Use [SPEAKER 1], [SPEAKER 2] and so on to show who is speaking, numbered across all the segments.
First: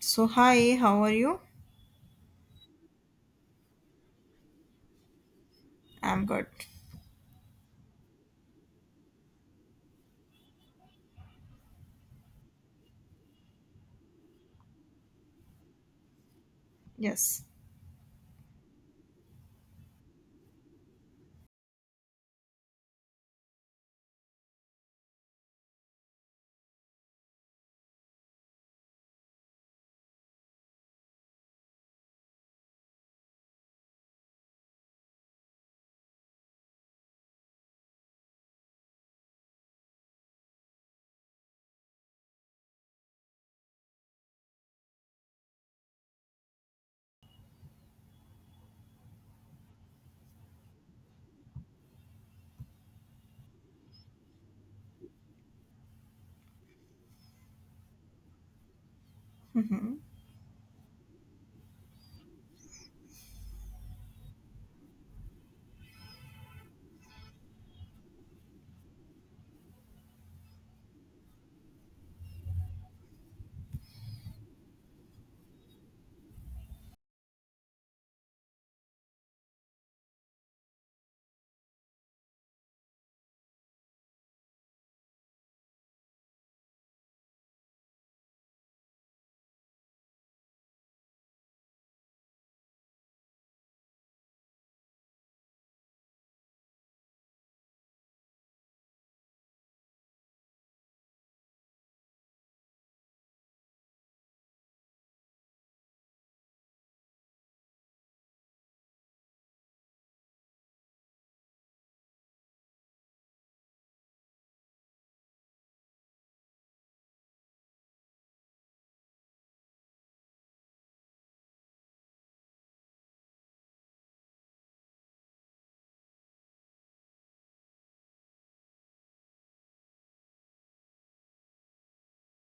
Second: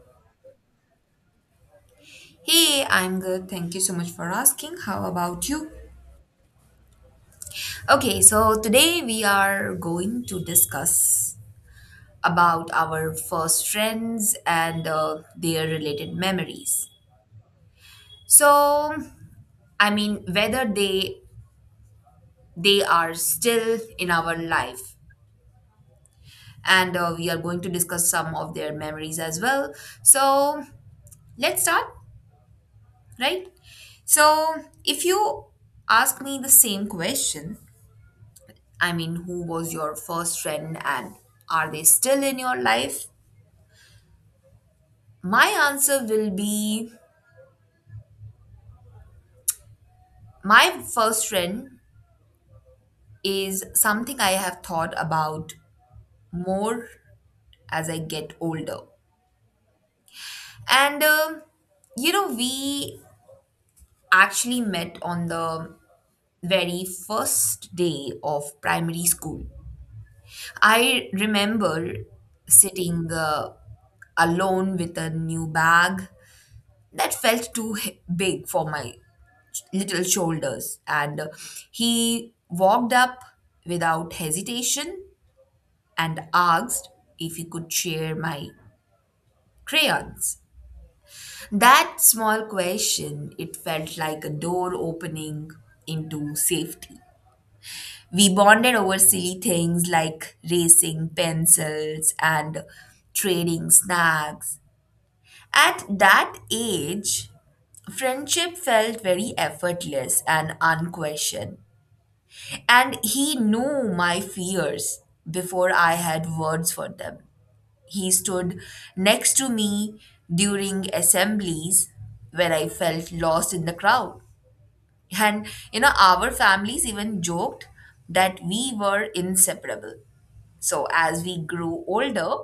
[SPEAKER 1] So, hi, how are you?
[SPEAKER 2] Hey, I'm good. Thank you so much for asking. How about you?
[SPEAKER 1] I'm good.
[SPEAKER 2] Okay, so today we are going to discuss about our first friends and their related memories.
[SPEAKER 1] Yes.
[SPEAKER 2] So, I mean, whether they are still in our life, and we are going to discuss some of their memories as well. So, let's start, right? So, if you ask me the same question, I mean, who was your first friend and are they still in your life? My answer will be my first friend is something I have thought about more as I get older.
[SPEAKER 1] Mhm.
[SPEAKER 2] And, you know, we actually met on the very first day of primary school. I remember sitting alone with a new bag that felt big for my little shoulders, and he walked up without hesitation and asked if he could share my crayons. That small question, it felt like a door opening into safety. We bonded over silly things like racing pencils and trading snacks. At that age, friendship felt very effortless and unquestioned. And he knew my fears before I had words for them. He stood next to me during assemblies where I felt lost in the crowd. And, you know, our families even joked that we were inseparable. So, as we grew older,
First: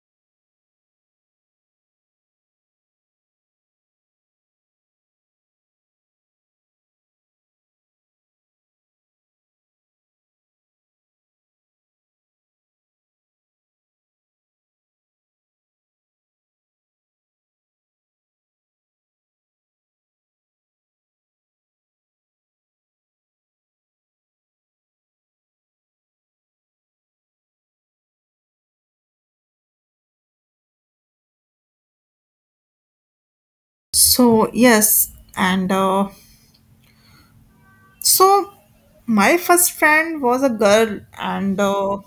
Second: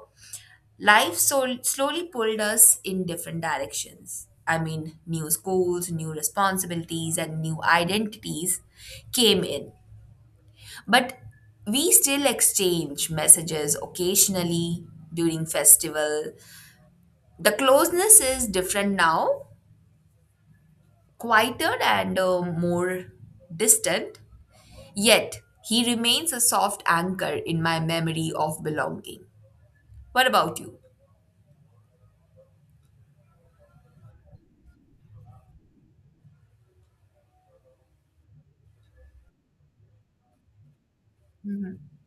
[SPEAKER 2] life slowly pulled us in different directions. I mean, new schools, new responsibilities, and new identities came in. But we still exchange messages occasionally during festival. The closeness is different now, quieter and more distant. Yet he remains a soft anchor in my memory of belonging. What about you?
[SPEAKER 1] So, yes, and so my first friend was a girl, and
[SPEAKER 2] Mhm.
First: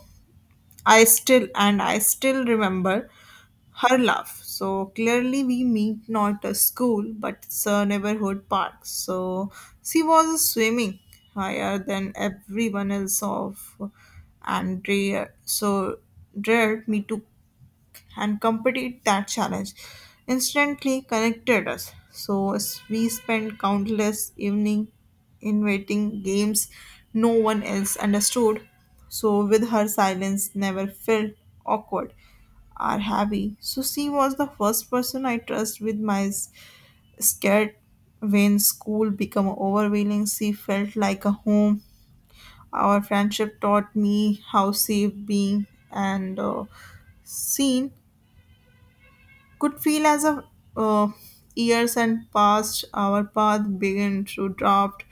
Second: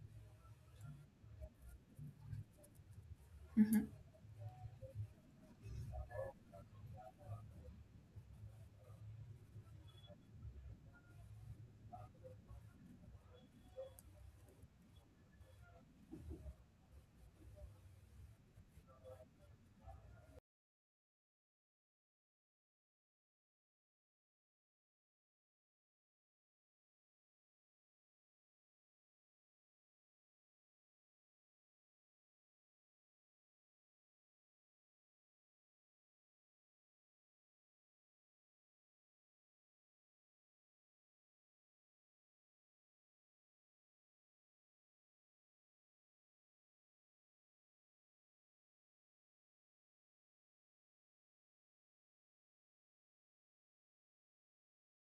[SPEAKER 1] I still remember her laugh. So clearly, we meet not a school, but it's a neighborhood park. So she was swimming higher than everyone else of and dared dared me to and completed that challenge instantly connected us. So we spent countless evening inventing games no one else understood. So with her silence never felt awkward or heavy. So she was the first person I trust with my scared when school became overwhelming. She felt like a home. Our friendship taught me how safe being and seen could feel as of uh, years and past our path began to drift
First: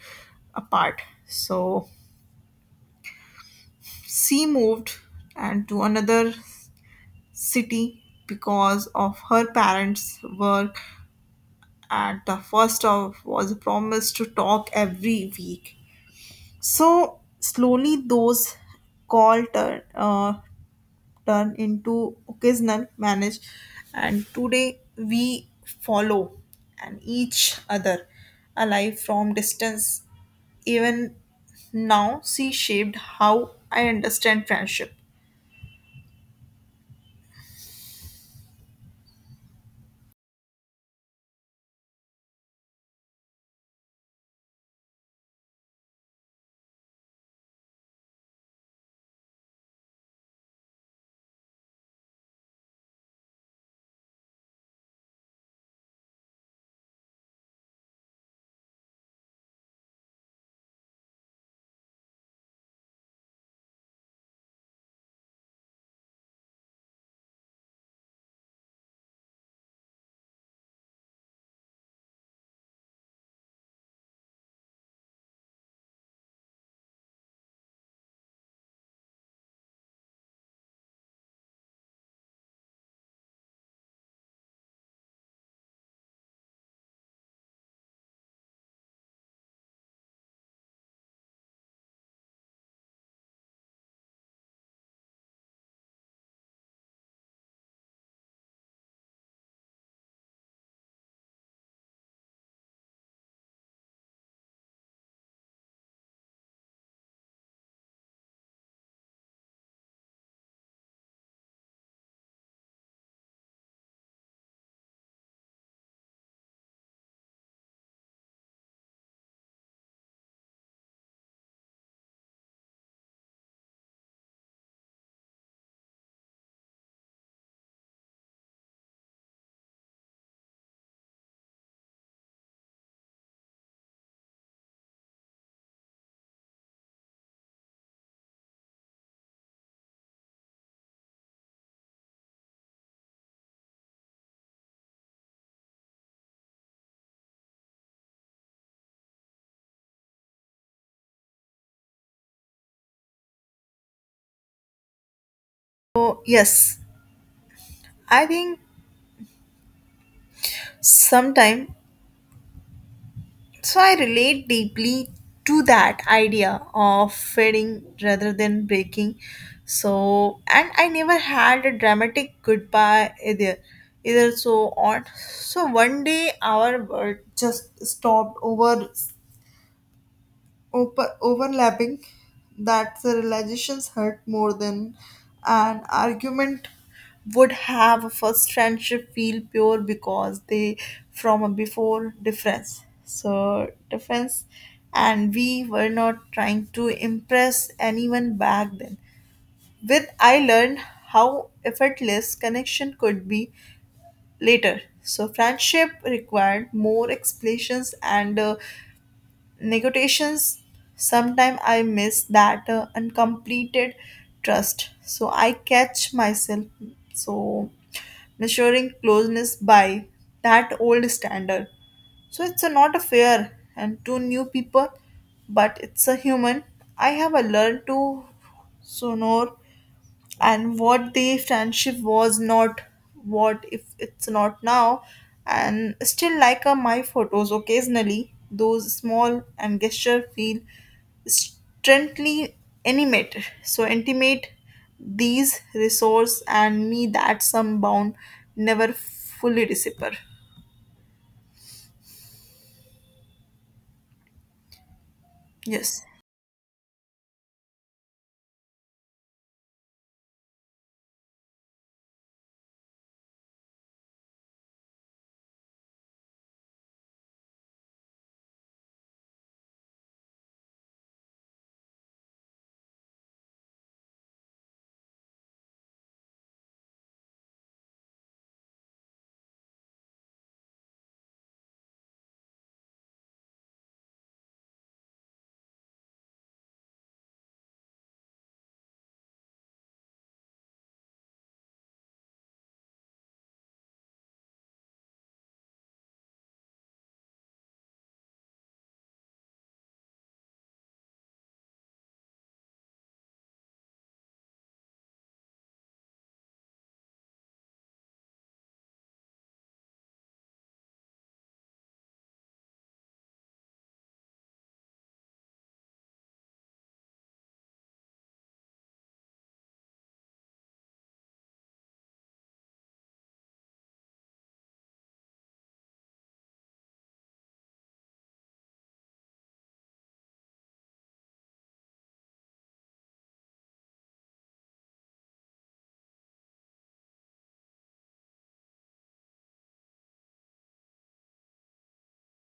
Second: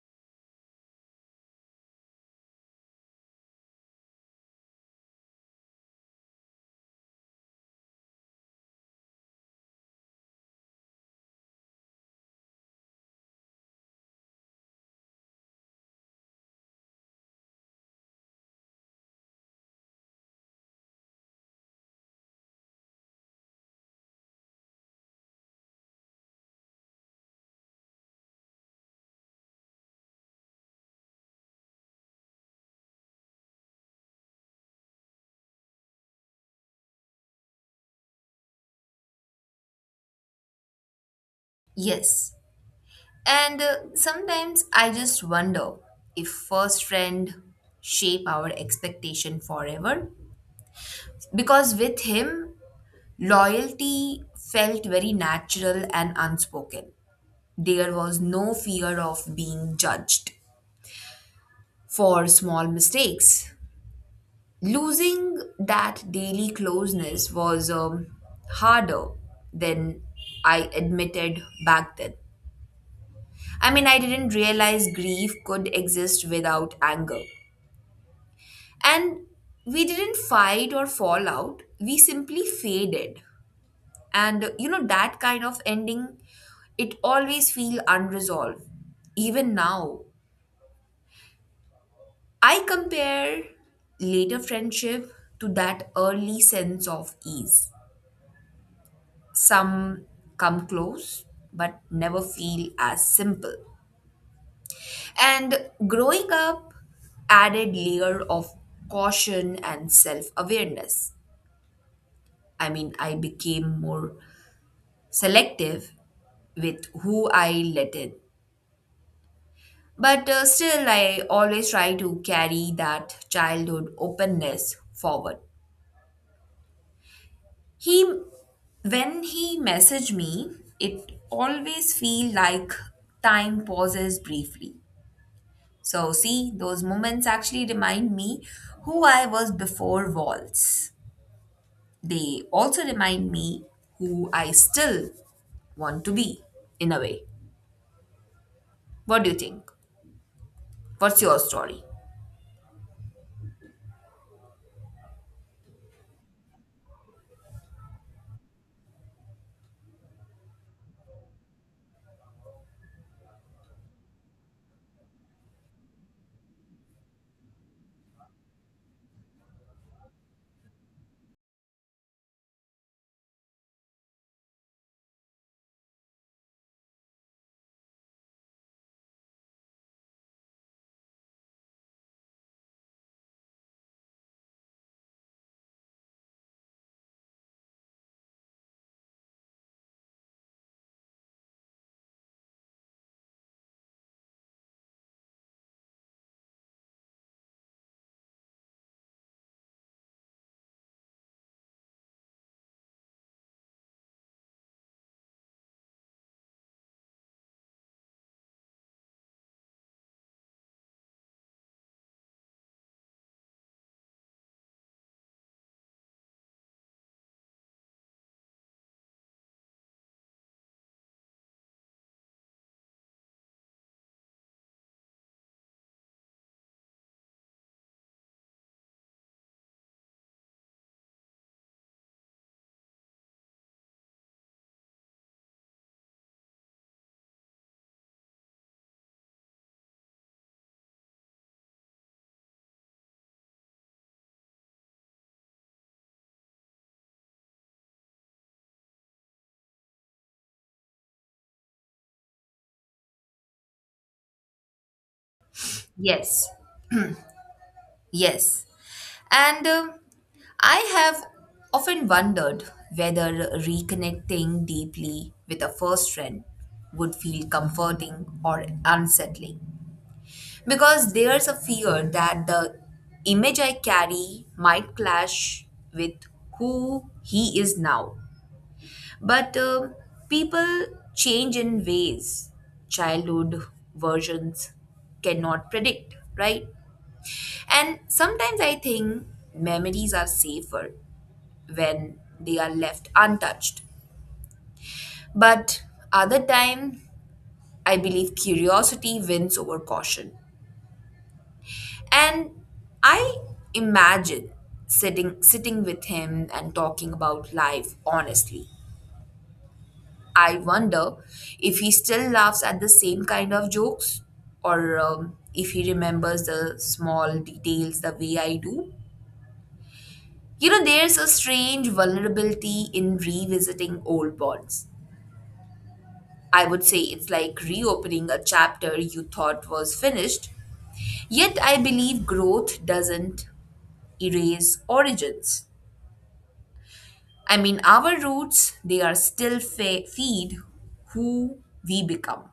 [SPEAKER 1] apart, so she moved and to another city because of her parents work, and the first of was promised to talk every week. So slowly those call turned turn into occasional manage, and today we follow and each other alive from distance. Even now she shaped how I understand friendship.
[SPEAKER 2] Yes. And sometimes I just wonder if first friend shape our expectation forever because with him loyalty felt very natural and unspoken. There was no fear of being judged for small mistakes. Losing that daily closeness was harder than I admitted back then. I mean, I didn't realize grief could exist without anger. And we didn't fight or fall out, we simply faded. and that kind of ending, it always feel unresolved. Even now, I compare later friendship to that early sense of ease. Some come close but never feel as simple. And growing up added layer of caution and self awareness. I mean, I became more selective with who I let in. But still, I always try to carry that childhood openness forward. He, when he messaged me, it always feel like time pauses briefly. So see, those moments actually remind me who I was before walls. They also remind me who I still want to be, in a way. What do you think? What's your story?
[SPEAKER 1] So yes, I think sometime so I relate deeply to that idea of fading rather than breaking. So and I never had a dramatic goodbye either. Either so on. So one day our world just stopped over overlapping, that the realizations hurt more than an argument would have. A first friendship feel pure because they from a before difference and we were not trying to impress anyone back then. With I learned how effortless connection could be later, so friendship required more explanations and negotiations. Sometimes I miss that uncompleted trust, so I catch myself so measuring closeness by that old standard. So it's a not a fair and to new people, but it's a human. I have a learned to sonor and what the friendship was not, what if it's not now. And still like my photos occasionally, those small and gesture feel strangely intimate, so intimate. These resource and me that some bound never fully disappear. Yes.
[SPEAKER 2] Yes, yes. And I have often wondered whether reconnecting deeply with a first friend would feel comforting or unsettling. Because there's a fear that the image I carry might clash with who he is now. But people change in ways childhood versions cannot predict, right? And sometimes I think memories are safer when they are left untouched. But other time, I believe curiosity wins over caution. And I imagine sitting with him and talking about life honestly. I wonder if he still laughs at the same kind of jokes or if he remembers the small details the way I do. You know, there's a strange vulnerability in revisiting old bonds. I would say it's like reopening a chapter you thought was finished. Yet I believe growth doesn't erase origins. I mean, our roots, they are still feed who we become.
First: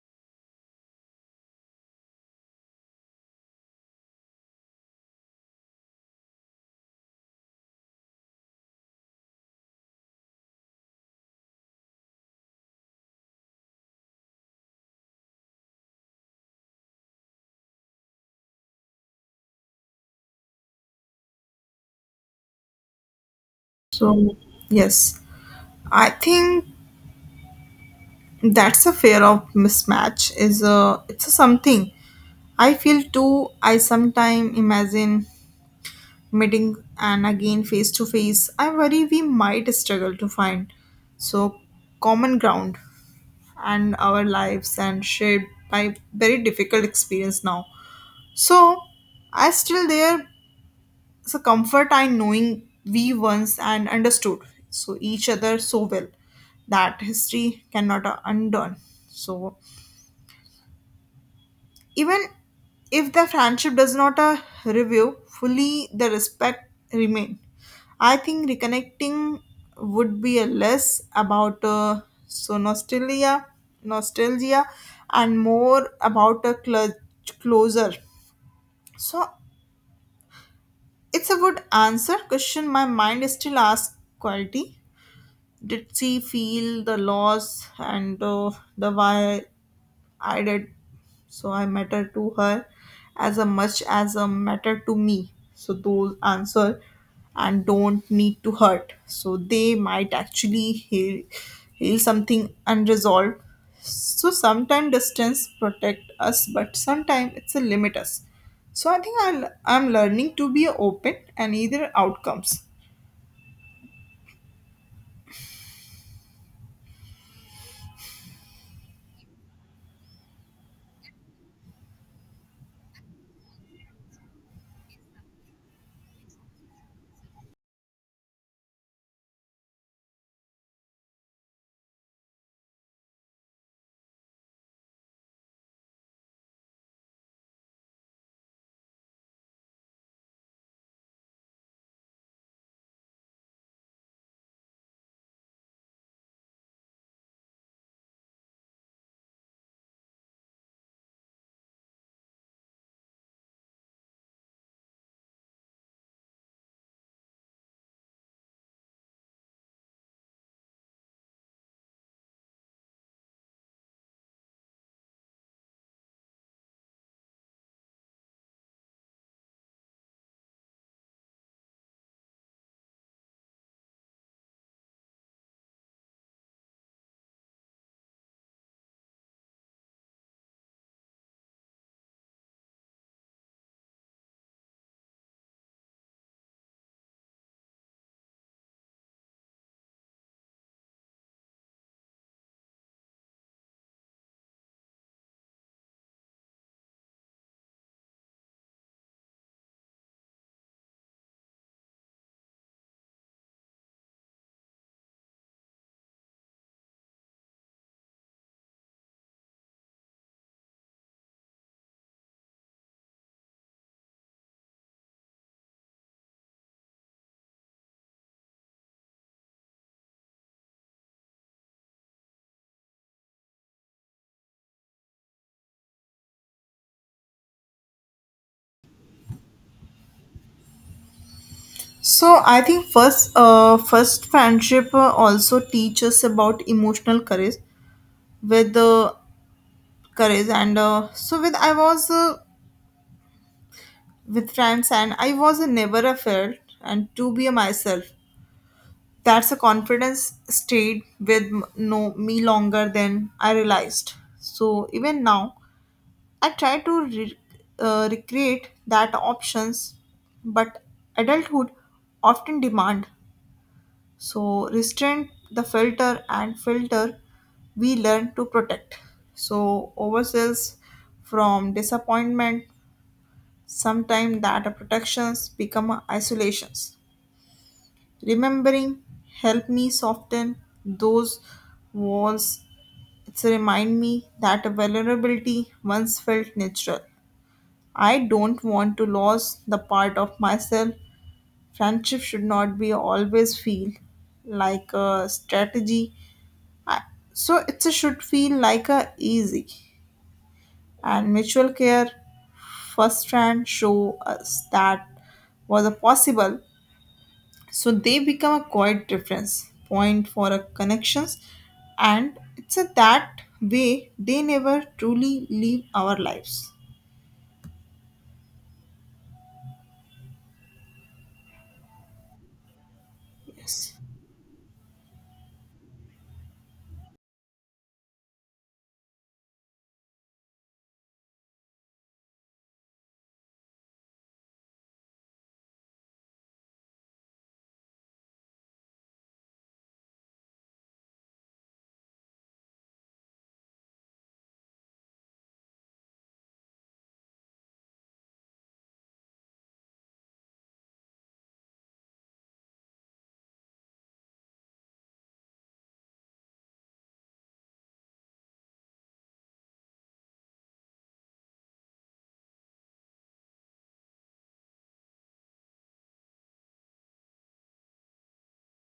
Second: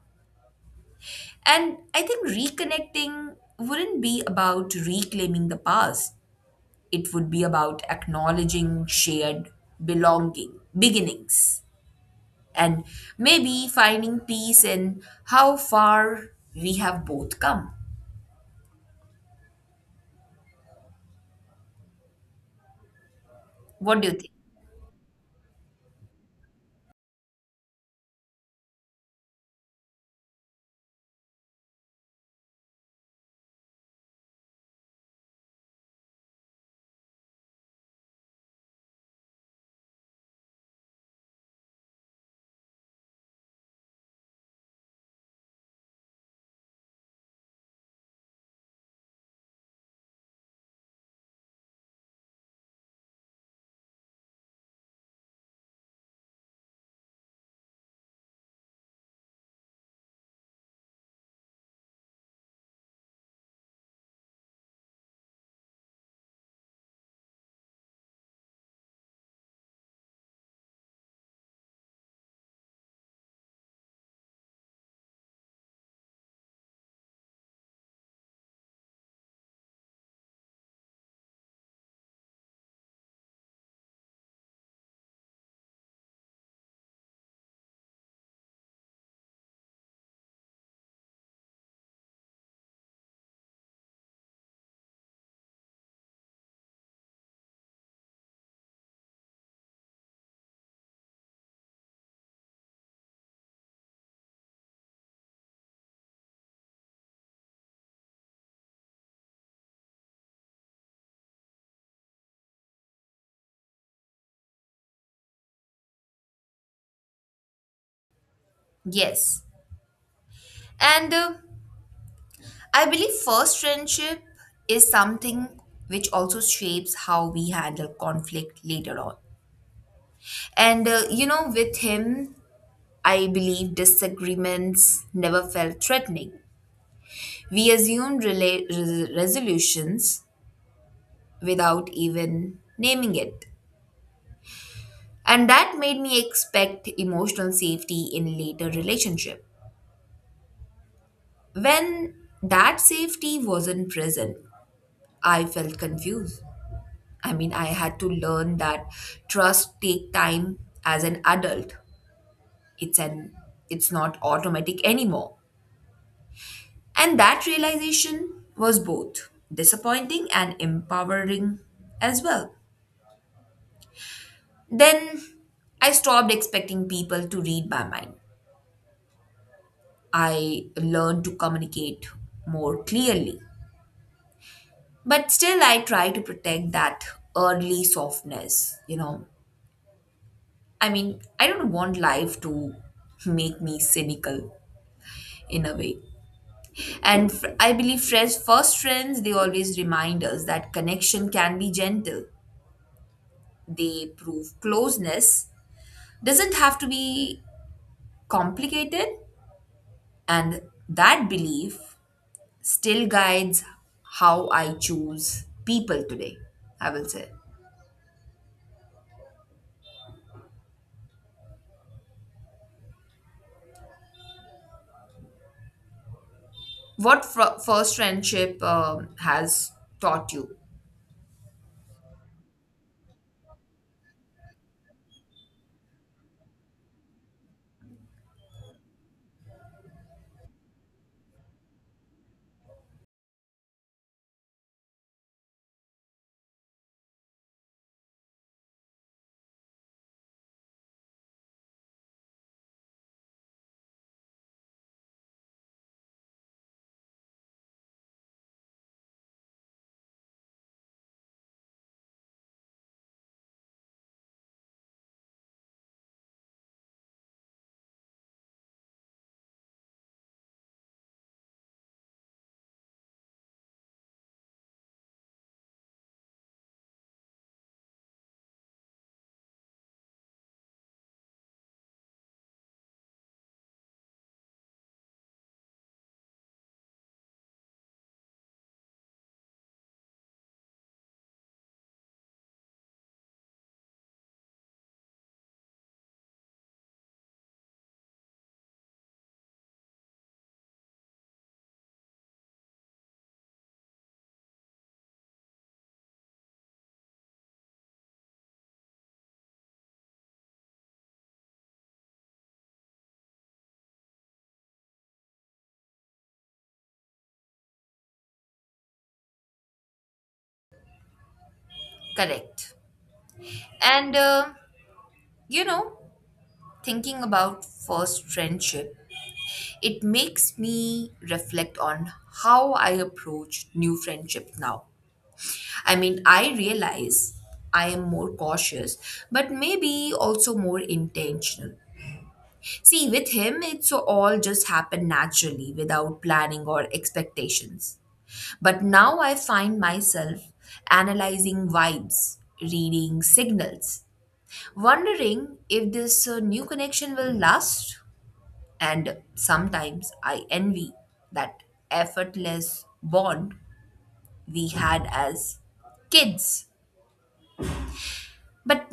[SPEAKER 2] And I think reconnecting wouldn't be about reclaiming the past, it would be about acknowledging shared belonging, beginnings, and maybe finding peace in how far we have both come. What do you think?
[SPEAKER 1] So yes, I think that's a fear of mismatch is a it's a something I feel too. I sometimes imagine meeting and again face to face. I worry we might struggle to find so common ground, and our lives and shared by very difficult experience now. So I still there is a comfort I knowing we once and understood so each other so well that history cannot undone. So even if the friendship does not review fully, the respect remain. I think reconnecting would be a less about so nostalgia, nostalgia, and more about a closer. So it's a good answer question. My mind still asks quality. Did she feel the loss and the why I did. So I matter to her as a much as a matter to me. So those answer and don't need to hurt. So they might actually heal something unresolved. So sometimes distance protect us, but sometimes it's a limit us. So I think I'm learning to be open and either outcomes.
[SPEAKER 2] Yes. And I believe first friendship is something which also shapes how we handle conflict later on. And you know, with him, I believe disagreements never felt threatening. We assumed resolutions without even naming it. And that made me expect emotional safety in later relationship. When that safety wasn't present, I felt confused. I mean, I had to learn that trust take time as an adult. It's an it's not automatic anymore. And that realization was both disappointing and empowering as well. Then I stopped expecting people to read my mind. I learned to communicate more clearly. But still I try to protect that early softness, you know. I mean, I don't want life to make me cynical in a way. And I believe friends, first friends, they always remind us that connection can be gentle. They prove closeness doesn't have to be complicated, and that belief still guides how I choose people today. I will say what first friendship has taught you.
[SPEAKER 1] So I think first friendship also teaches about emotional courage, where the courage and so with I was with friends and I was a never afraid, and to be myself. That's a confidence stayed with no me longer than I realized. So even now I try to recreate that options, but adulthood often demand so restrain the filter. We learn to protect so oversells from disappointment. Sometimes that protections become isolations. Remembering help me soften those walls. It's remind me that vulnerability once felt natural. I don't want to lose the part of myself. Friendship should not be always feel like a strategy. I, so it should feel like a easy and mutual care. First hand show us that was a possible, so they become a quiet reference point for a connections, and it's a that way they never truly live our lives.
[SPEAKER 2] Correct.
[SPEAKER 1] Yes.
[SPEAKER 2] And you know, thinking about first friendship, it makes me reflect on how I approach new friendship now. I mean, I realize I am more cautious, but maybe also more intentional. See, with him, it's all just happened naturally without planning or expectations. But now I find myself analyzing vibes, reading signals, wondering if this new connection will last. And sometimes I envy that effortless bond we had as kids. But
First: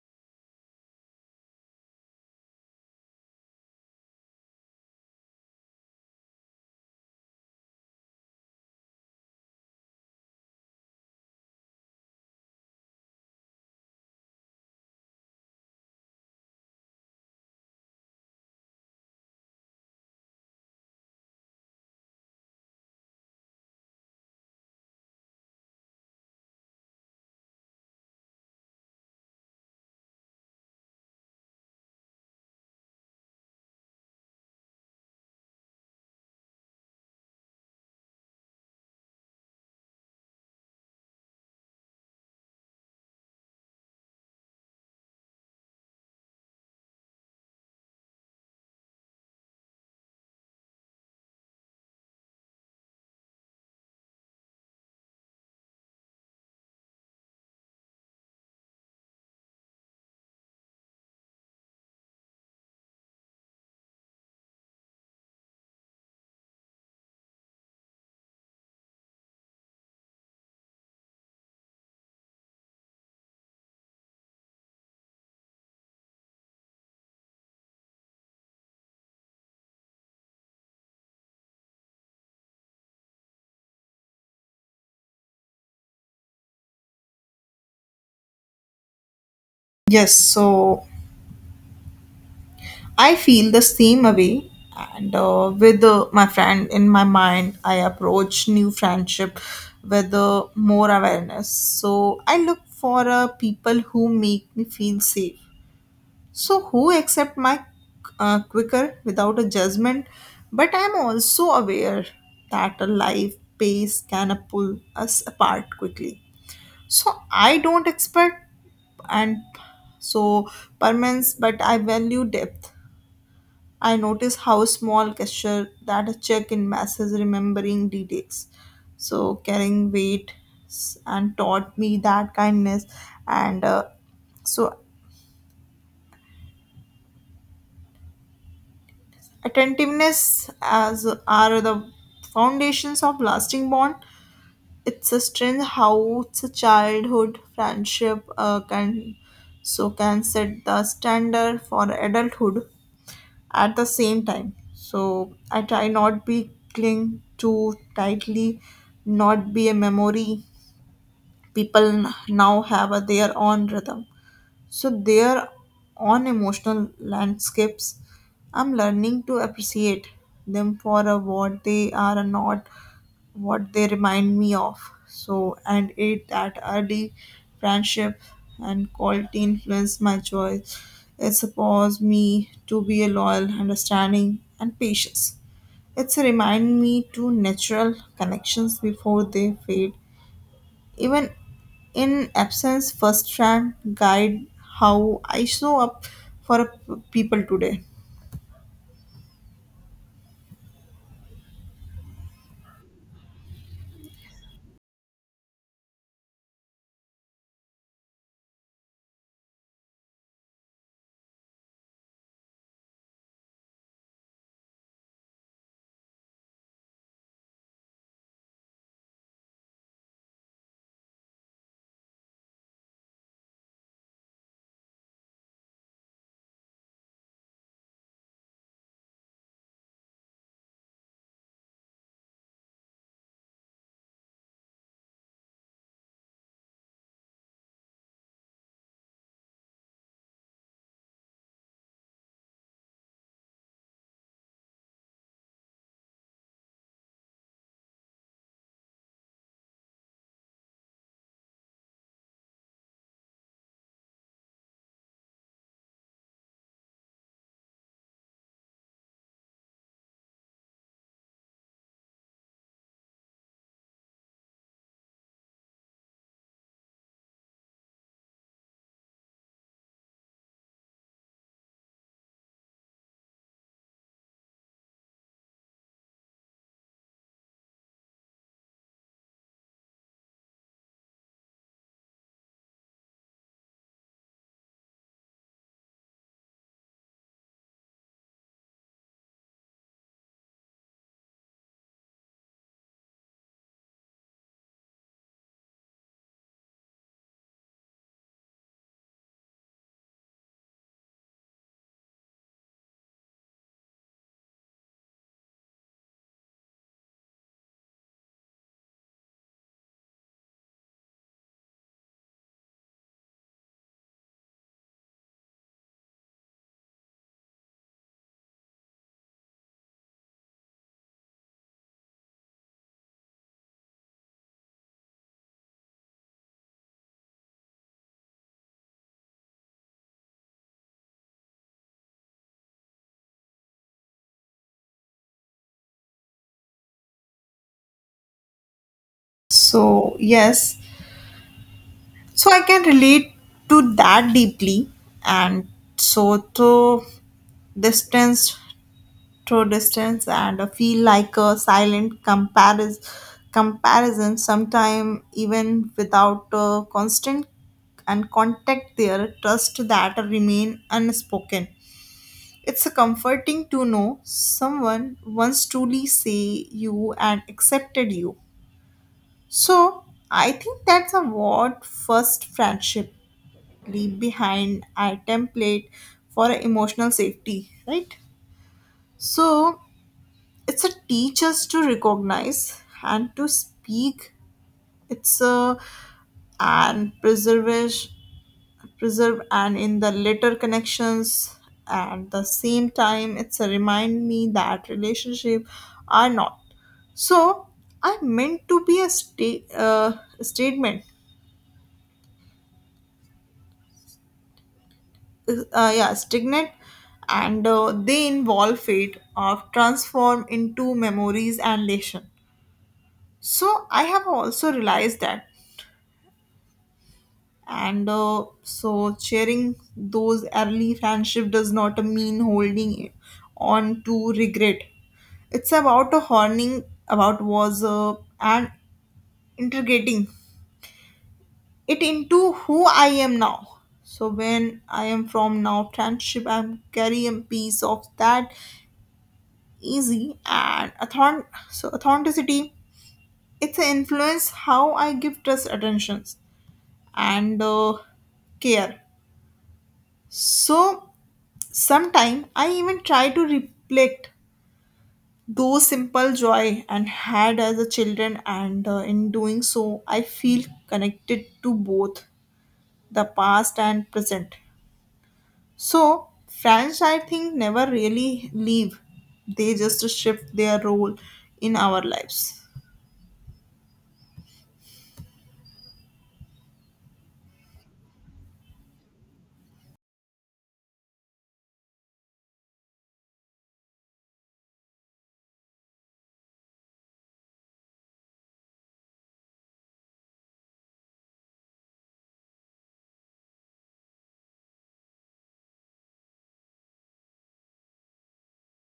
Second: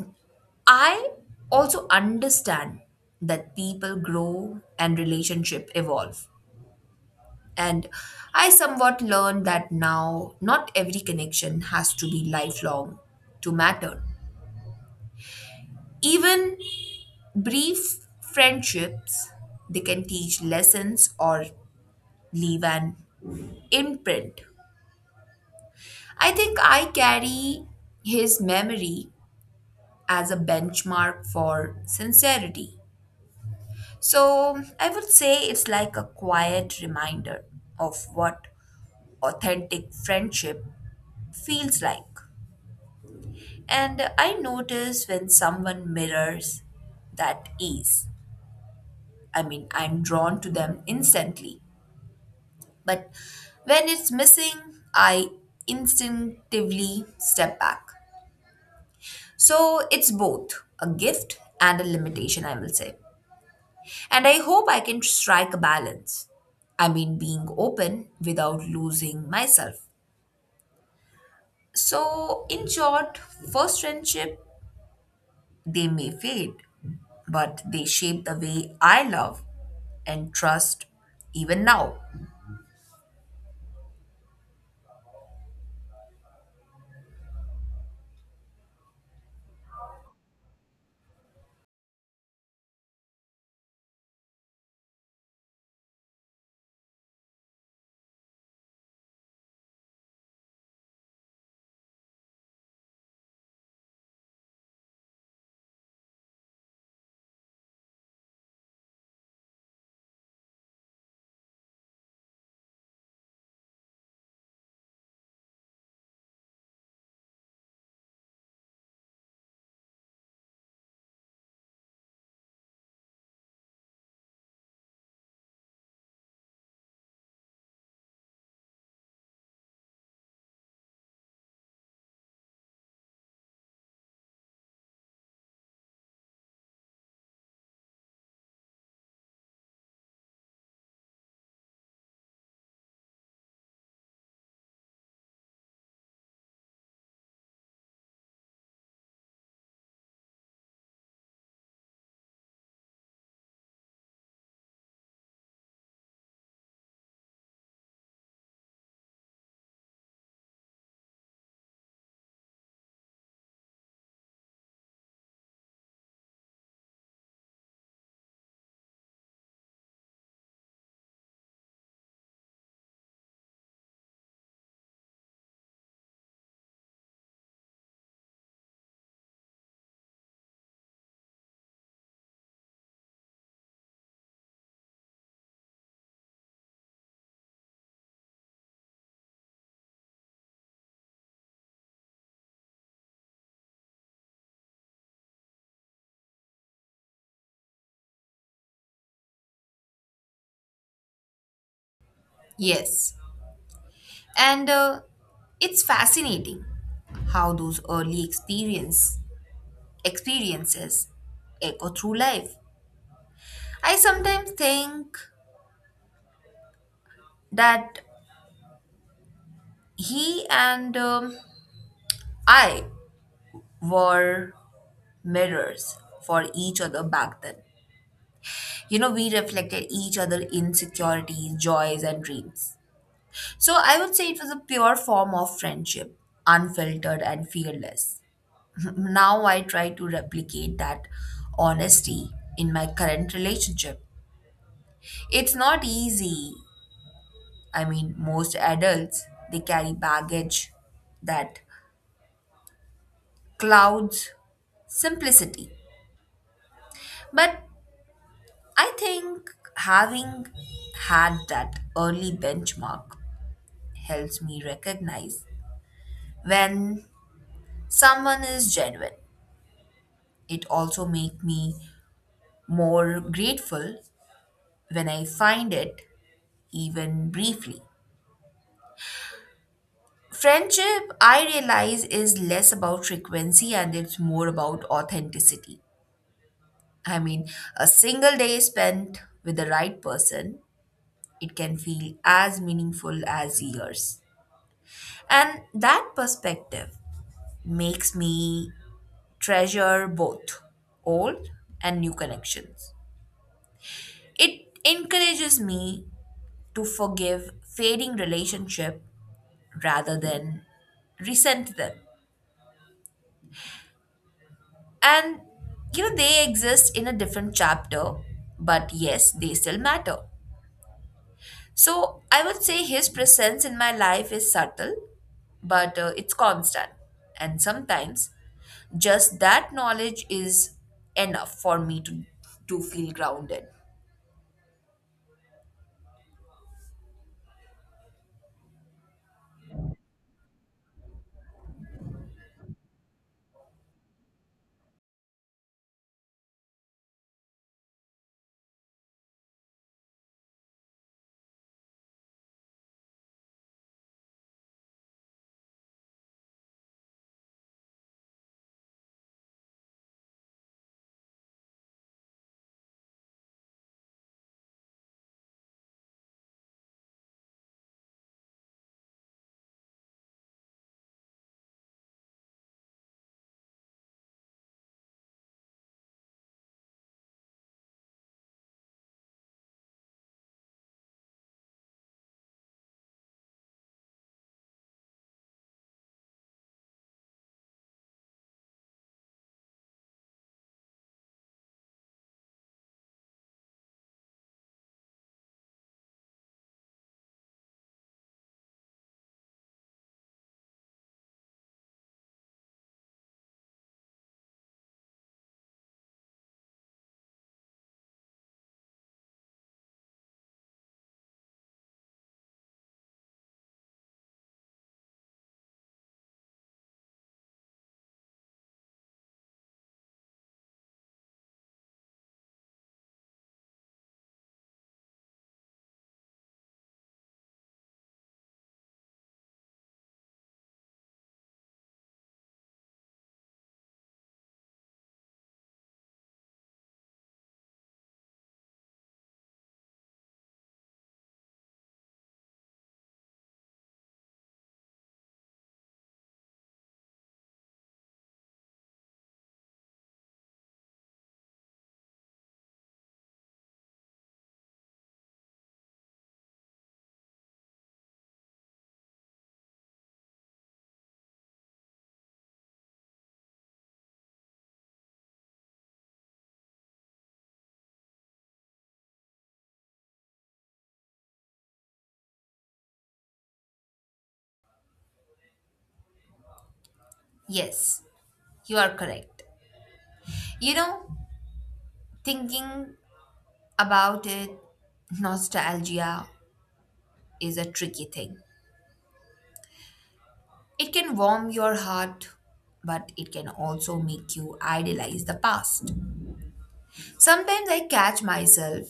[SPEAKER 2] I also understand that people grow and relationship evolve. And I somewhat learned that now not every connection has to be lifelong to matter. Even brief friendships, they can teach lessons or leave an imprint. I think I carry his memory as a benchmark for sincerity. So I would say it's like a quiet reminder of what authentic friendship feels like. And I notice when someone mirrors that ease. I mean, I'm drawn to them instantly. But when it's missing, I instinctively step back. So it's both a gift and a limitation, I will say. And I hope I can strike a balance. I mean, being open without losing myself. So, in short, first friendship, they may fade, but they shape the way I love and trust even now.
[SPEAKER 1] Yes, so I feel the same way, and with my friend in my mind. I approach new friendship with more awareness. So I look for people who make me feel safe. So, who accept my quicker without a judgment? But I'm also aware that a life pace can pull us apart quickly. So, I don't expect and so permanence, but I value depth. I notice how small gesture that a check in message remembering details. So, carrying weight and taught me that kindness and so attentiveness as are the foundations of lasting bond. It's a strange how it's a childhood friendship can so can set the standard for adulthood. At the same time, so I try not be cling too tightly, not be a memory. People now have a, their own rhythm, so there on emotional landscapes, I'm learning to appreciate them for what they are and not what they remind me of. So and it that early friendship and quality influence my choice. It supports me to be a loyal, understanding and patience. It's remind me to natural connections before they fade, even in absence. First track guide how I show up for people today.
[SPEAKER 2] Yes. And it's fascinating how those early experience experiences echo through life. I sometimes think that he and I were mirrors for each other back then. You know, we reflected each other insecurities, joys, and dreams. So I would say it was a pure form of friendship, unfiltered and fearless. Now I try to replicate that honesty in my current relationship. It's not easy. I mean, most adults, they carry baggage that clouds simplicity. But I think having had that early benchmark helps me recognize when someone is genuine. It also makes me more grateful when I find it, even briefly. Friendship, I realize, is less about frequency and it's more about authenticity. I mean, a single day spent with the right person, it can feel as meaningful as years. And that perspective makes me treasure both old and new connections. It encourages me to forgive fading relationship rather than resent them. And you know they exist in a different chapter, but yes, they still matter. So I would say his presence in my life is subtle, but it's constant. And sometimes just that knowledge is enough for me to feel grounded.
[SPEAKER 1] So, yes, so I can relate to that deeply, and so to distance distance, and I feel like a silent comparison sometime even without a constant and contact there, trust that remain unspoken. It's a comforting to know someone once truly say you and accepted you. So I think that's a what first friendship leave behind a template for emotional safety, right? So it's a teach us to recognize and to speak. It's a and preserve Preserve and in the later connections. At the same time it's a remind me that relationship are not so I meant to be a sta- statement yeah stagnant, and they involve fate of transform into memories and lesson. So I have also realized that and so sharing those early friendship does not mean holding on to regret. It's about a honing about was and integrating it into who I am now. So when I am from now friendship, I'm carrying a piece of that easy and authenticity. It's an influence how I give trust attentions and care. So sometimes I even try to reflect those simple joy and had as a children, and in doing so I feel connected to both the past and present. So friends I think never really leave. They just shift their role in our lives.
[SPEAKER 2] Yes, you are correct. You know, thinking about it, nostalgia is a tricky thing. It can warm your heart, but it can also make you idealize the past. Sometimes I catch myself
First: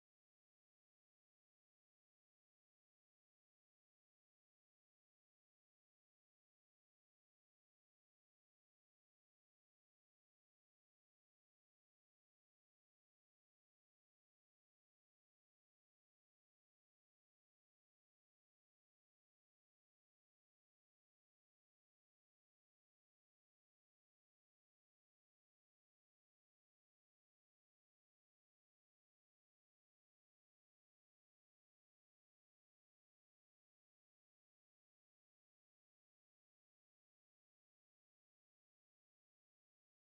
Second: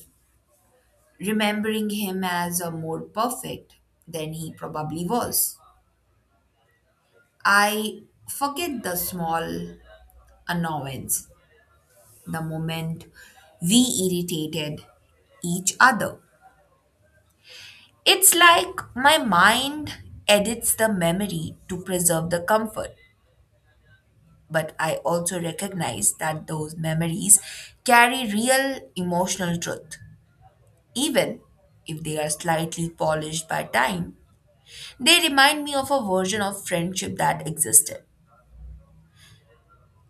[SPEAKER 2] remembering him as a more perfect than he probably was. I forget the small annoyance, the moment we irritated each other. It's like my mind edits the memory to preserve the comfort, but I also recognize that those memories carry real emotional truth, even if they are slightly polished by time. They remind me of a version of friendship that existed.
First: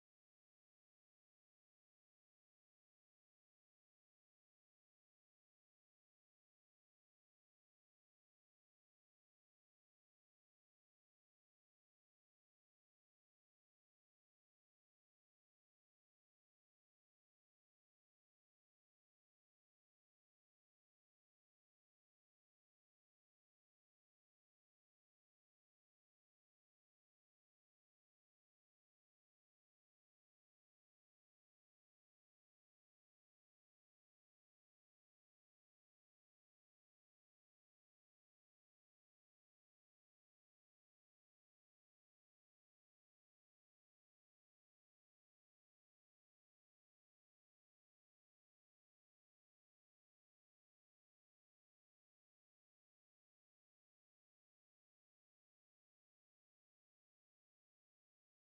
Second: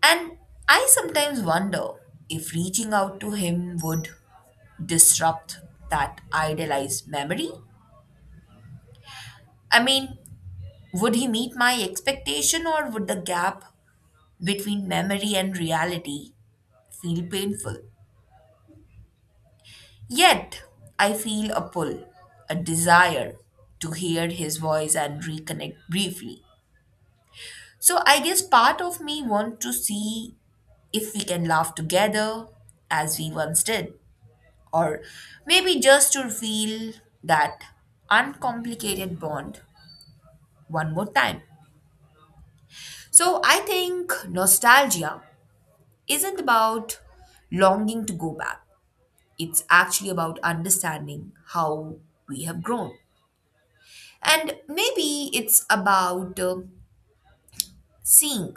[SPEAKER 2] And I sometimes wonder if reaching out to him would disrupt that idealized memory. I mean, would he meet my expectation or would the gap between memory and reality feel painful? Yet, I feel a pull, a desire to hear his voice and reconnect briefly. So, I guess part of me wants to see if we can laugh together as we once did or maybe just to feel that uncomplicated bond one more time. So, I think nostalgia isn't about longing to go back. It's actually about understanding how we have grown. And maybe it's about seeing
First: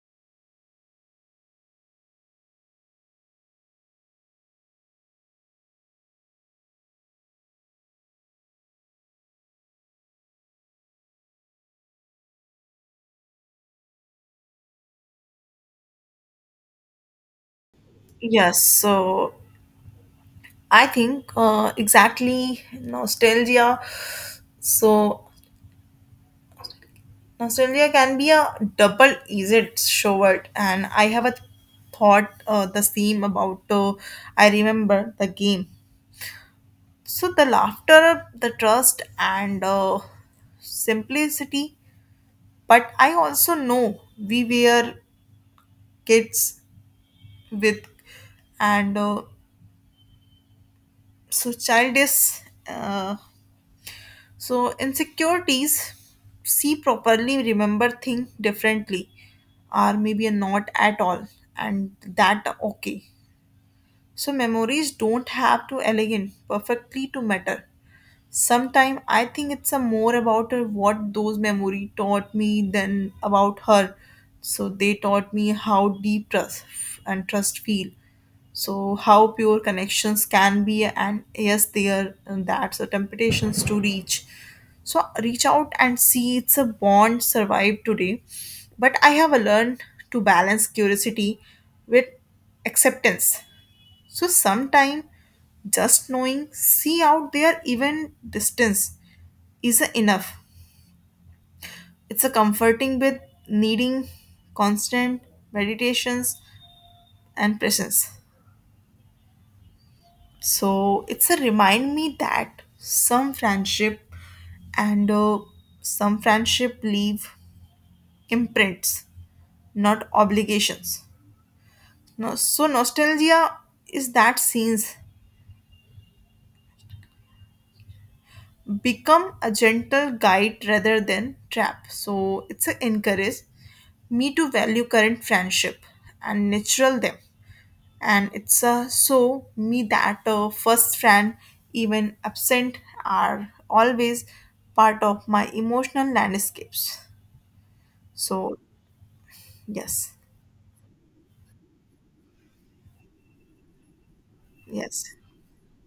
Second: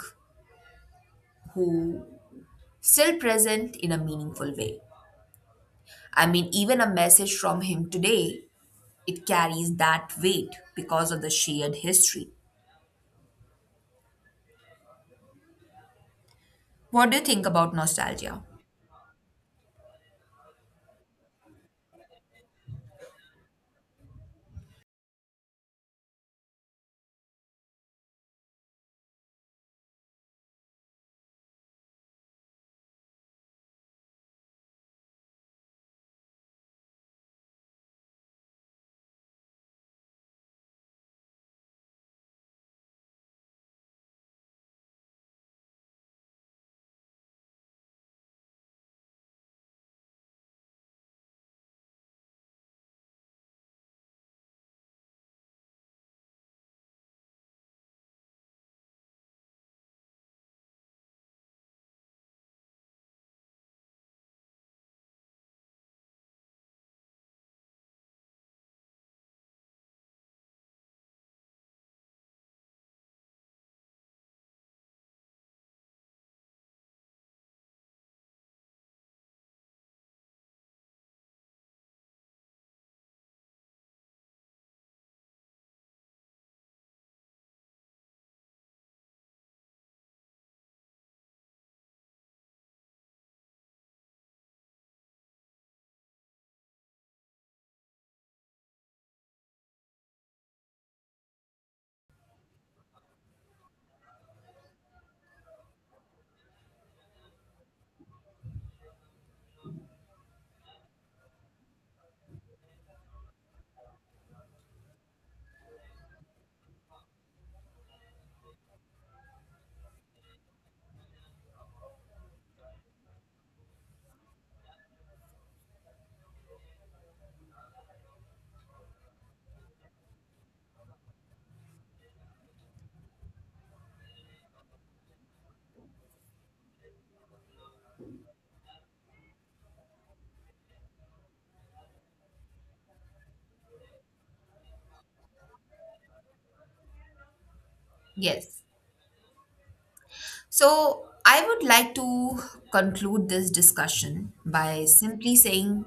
[SPEAKER 2] who still present in a meaningful way. I mean, even a message from him today, it carries that weight because of the shared history. What do you think about nostalgia?
[SPEAKER 1] Yes, so I think exactly nostalgia. So nostalgia can be a double-edged sword, and I have a thought the same about. I remember the game. So the laughter, the trust, and simplicity. But I also know we were kids with, and so childish. Uh, So insecurities see properly remember thing differently or maybe not at all, and that okay. So memories don't have to elegant perfectly to matter. Sometime I think it's a more about her what those memory taught me than about her. So they taught me how deep trust feel. So how pure connections can be, and yes, they are. And that's the temptations to reach. So reach out and see it's a bond survive today. But I have learned to balance curiosity with acceptance. So sometime just knowing see out there even distance is a enough. It's a comforting with needing constant meditations and presence. So it's a remind me that and uh, some friendship leave imprints, not obligations. No, so nostalgia is that scenes become a gentle guide rather than trap. So it's a encourage me to value current friendship and natural them, and it's so me that first friend even absent are always part of my emotional landscapes. So
[SPEAKER 2] Yes.
[SPEAKER 1] yes.
[SPEAKER 2] So I would like to conclude this discussion by
[SPEAKER 1] Yes.
[SPEAKER 2] simply saying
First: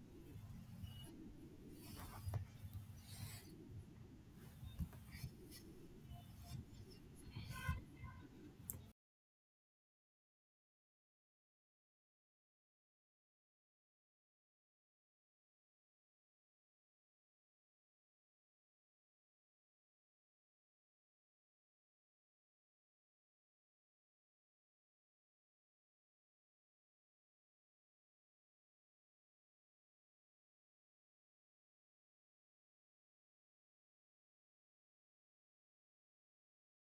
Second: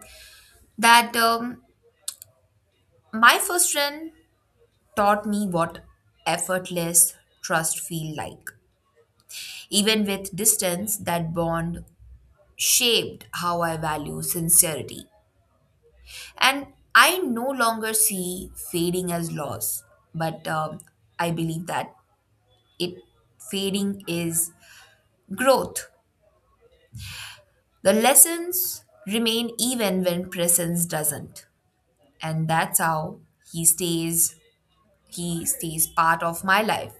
[SPEAKER 2] that my first friend taught me what effortless trust feel like. Even with distance, that bond shaped how I value sincerity. And I no longer see fading as loss, but I believe that it fading is growth. The lessons remain even when presence doesn't. And that's how he stays he stays part of my life.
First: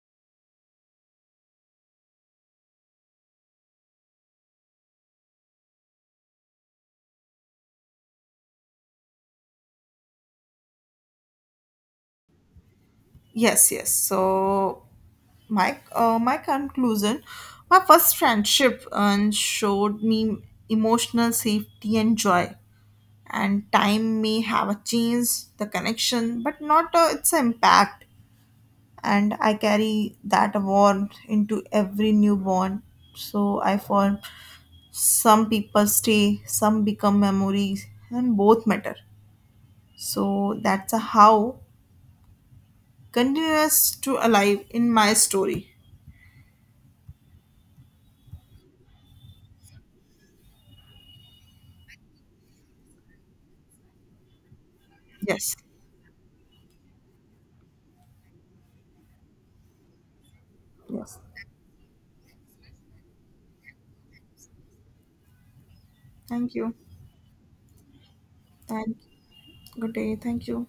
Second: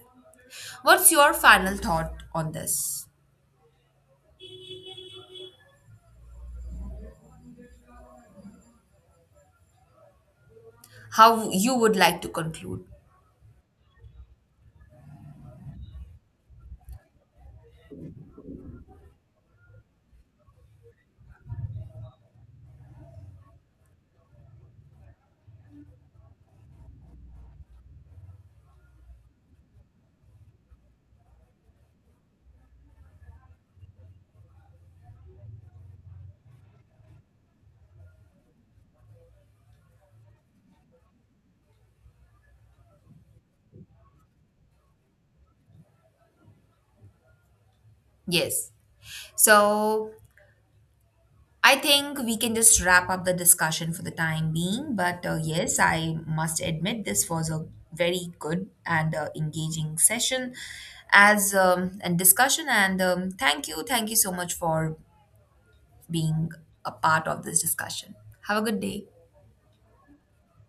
[SPEAKER 2] What's your final thought on this? How you would like to conclude?
[SPEAKER 1] So my conclusion, my first friendship showed me emotional safety and joy, and time may have a change the connection but not its impact, and I carry that warmth into every newborn. So I found some people stay, some become memories, and both matter. So that's a how continuous to alive in my story.
[SPEAKER 2] Yes. So I think we can just wrap up the discussion for the time being. But
[SPEAKER 1] Yes,
[SPEAKER 2] yes, I must admit this was a very good and engaging session
[SPEAKER 1] yes.
[SPEAKER 2] as and discussion. And thank you so much for being
[SPEAKER 1] Thank you.
[SPEAKER 2] a part of this discussion. Have a good
[SPEAKER 1] Thank.
[SPEAKER 2] day.
[SPEAKER 1] Good day. Thank you.